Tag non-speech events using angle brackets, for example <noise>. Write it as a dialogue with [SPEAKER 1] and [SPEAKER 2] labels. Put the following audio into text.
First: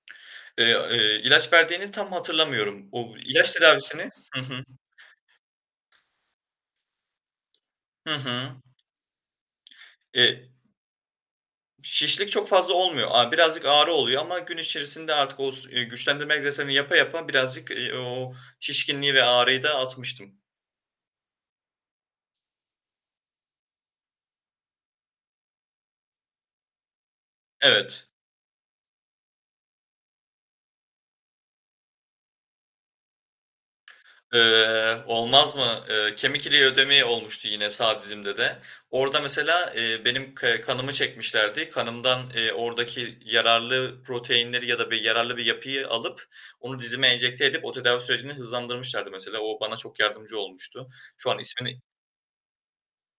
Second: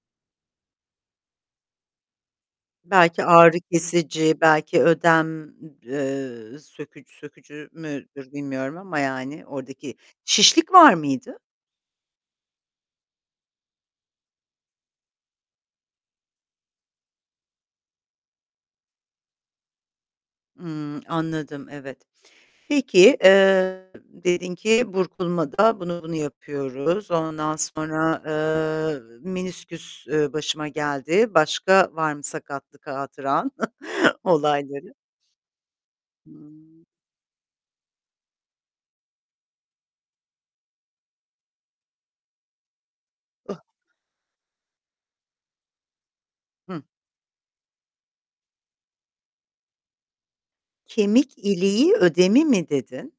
[SPEAKER 1] Eee, eee, ilaç verdiğini tam hatırlamıyorum. O
[SPEAKER 2] Belki
[SPEAKER 1] ilaç
[SPEAKER 2] ağrı
[SPEAKER 1] tedavisini
[SPEAKER 2] kesici,
[SPEAKER 1] Hı hı.
[SPEAKER 2] belki ödem ı eee, söküc sökücü
[SPEAKER 1] Hı
[SPEAKER 2] müdür,
[SPEAKER 1] hı.
[SPEAKER 2] bilmiyorum ama yani, oradaki
[SPEAKER 1] E
[SPEAKER 2] Şişlik var mıydı?
[SPEAKER 1] Şişlik çok fazla olmuyor, a birazcık ağrı oluyor ama gün içerisinde artık o s eee, güçlendirme egzersizlerini yapa yapa birazcık, eee, o o şişkinliği ve ağrıyı da atmıştım.
[SPEAKER 2] Imm, anladım, evet. Peki, eee, dedin ki burkulmada bunu bunu yapıyoruz. Ondan
[SPEAKER 1] Evet.
[SPEAKER 2] sonra, eee, menisküs, eee, başıma geldi. Başka var mı sakatlık hatıran <chuckles> olayları?
[SPEAKER 1] Eee, olmaz mı? Eee, kemik iliği
[SPEAKER 2] Hıı.
[SPEAKER 1] ödemi olmuştu, yine sağ dizimde de. Orada mesela, eee, benim ke kanımı çekmişlerdi. Kanımdan, eee, oradaki
[SPEAKER 2] Ih.
[SPEAKER 1] yararlı proteinleri ya da bir yararlı bir yapıyı alıp onu
[SPEAKER 2] Hı.
[SPEAKER 1] dizime enjekte edip o tedavi sürecini hızlandırmışlardı mesela. O bana çok yardımcı olmuştu.
[SPEAKER 2] Kemik
[SPEAKER 1] Şu an ismini
[SPEAKER 2] iliği ödemi mi dedin?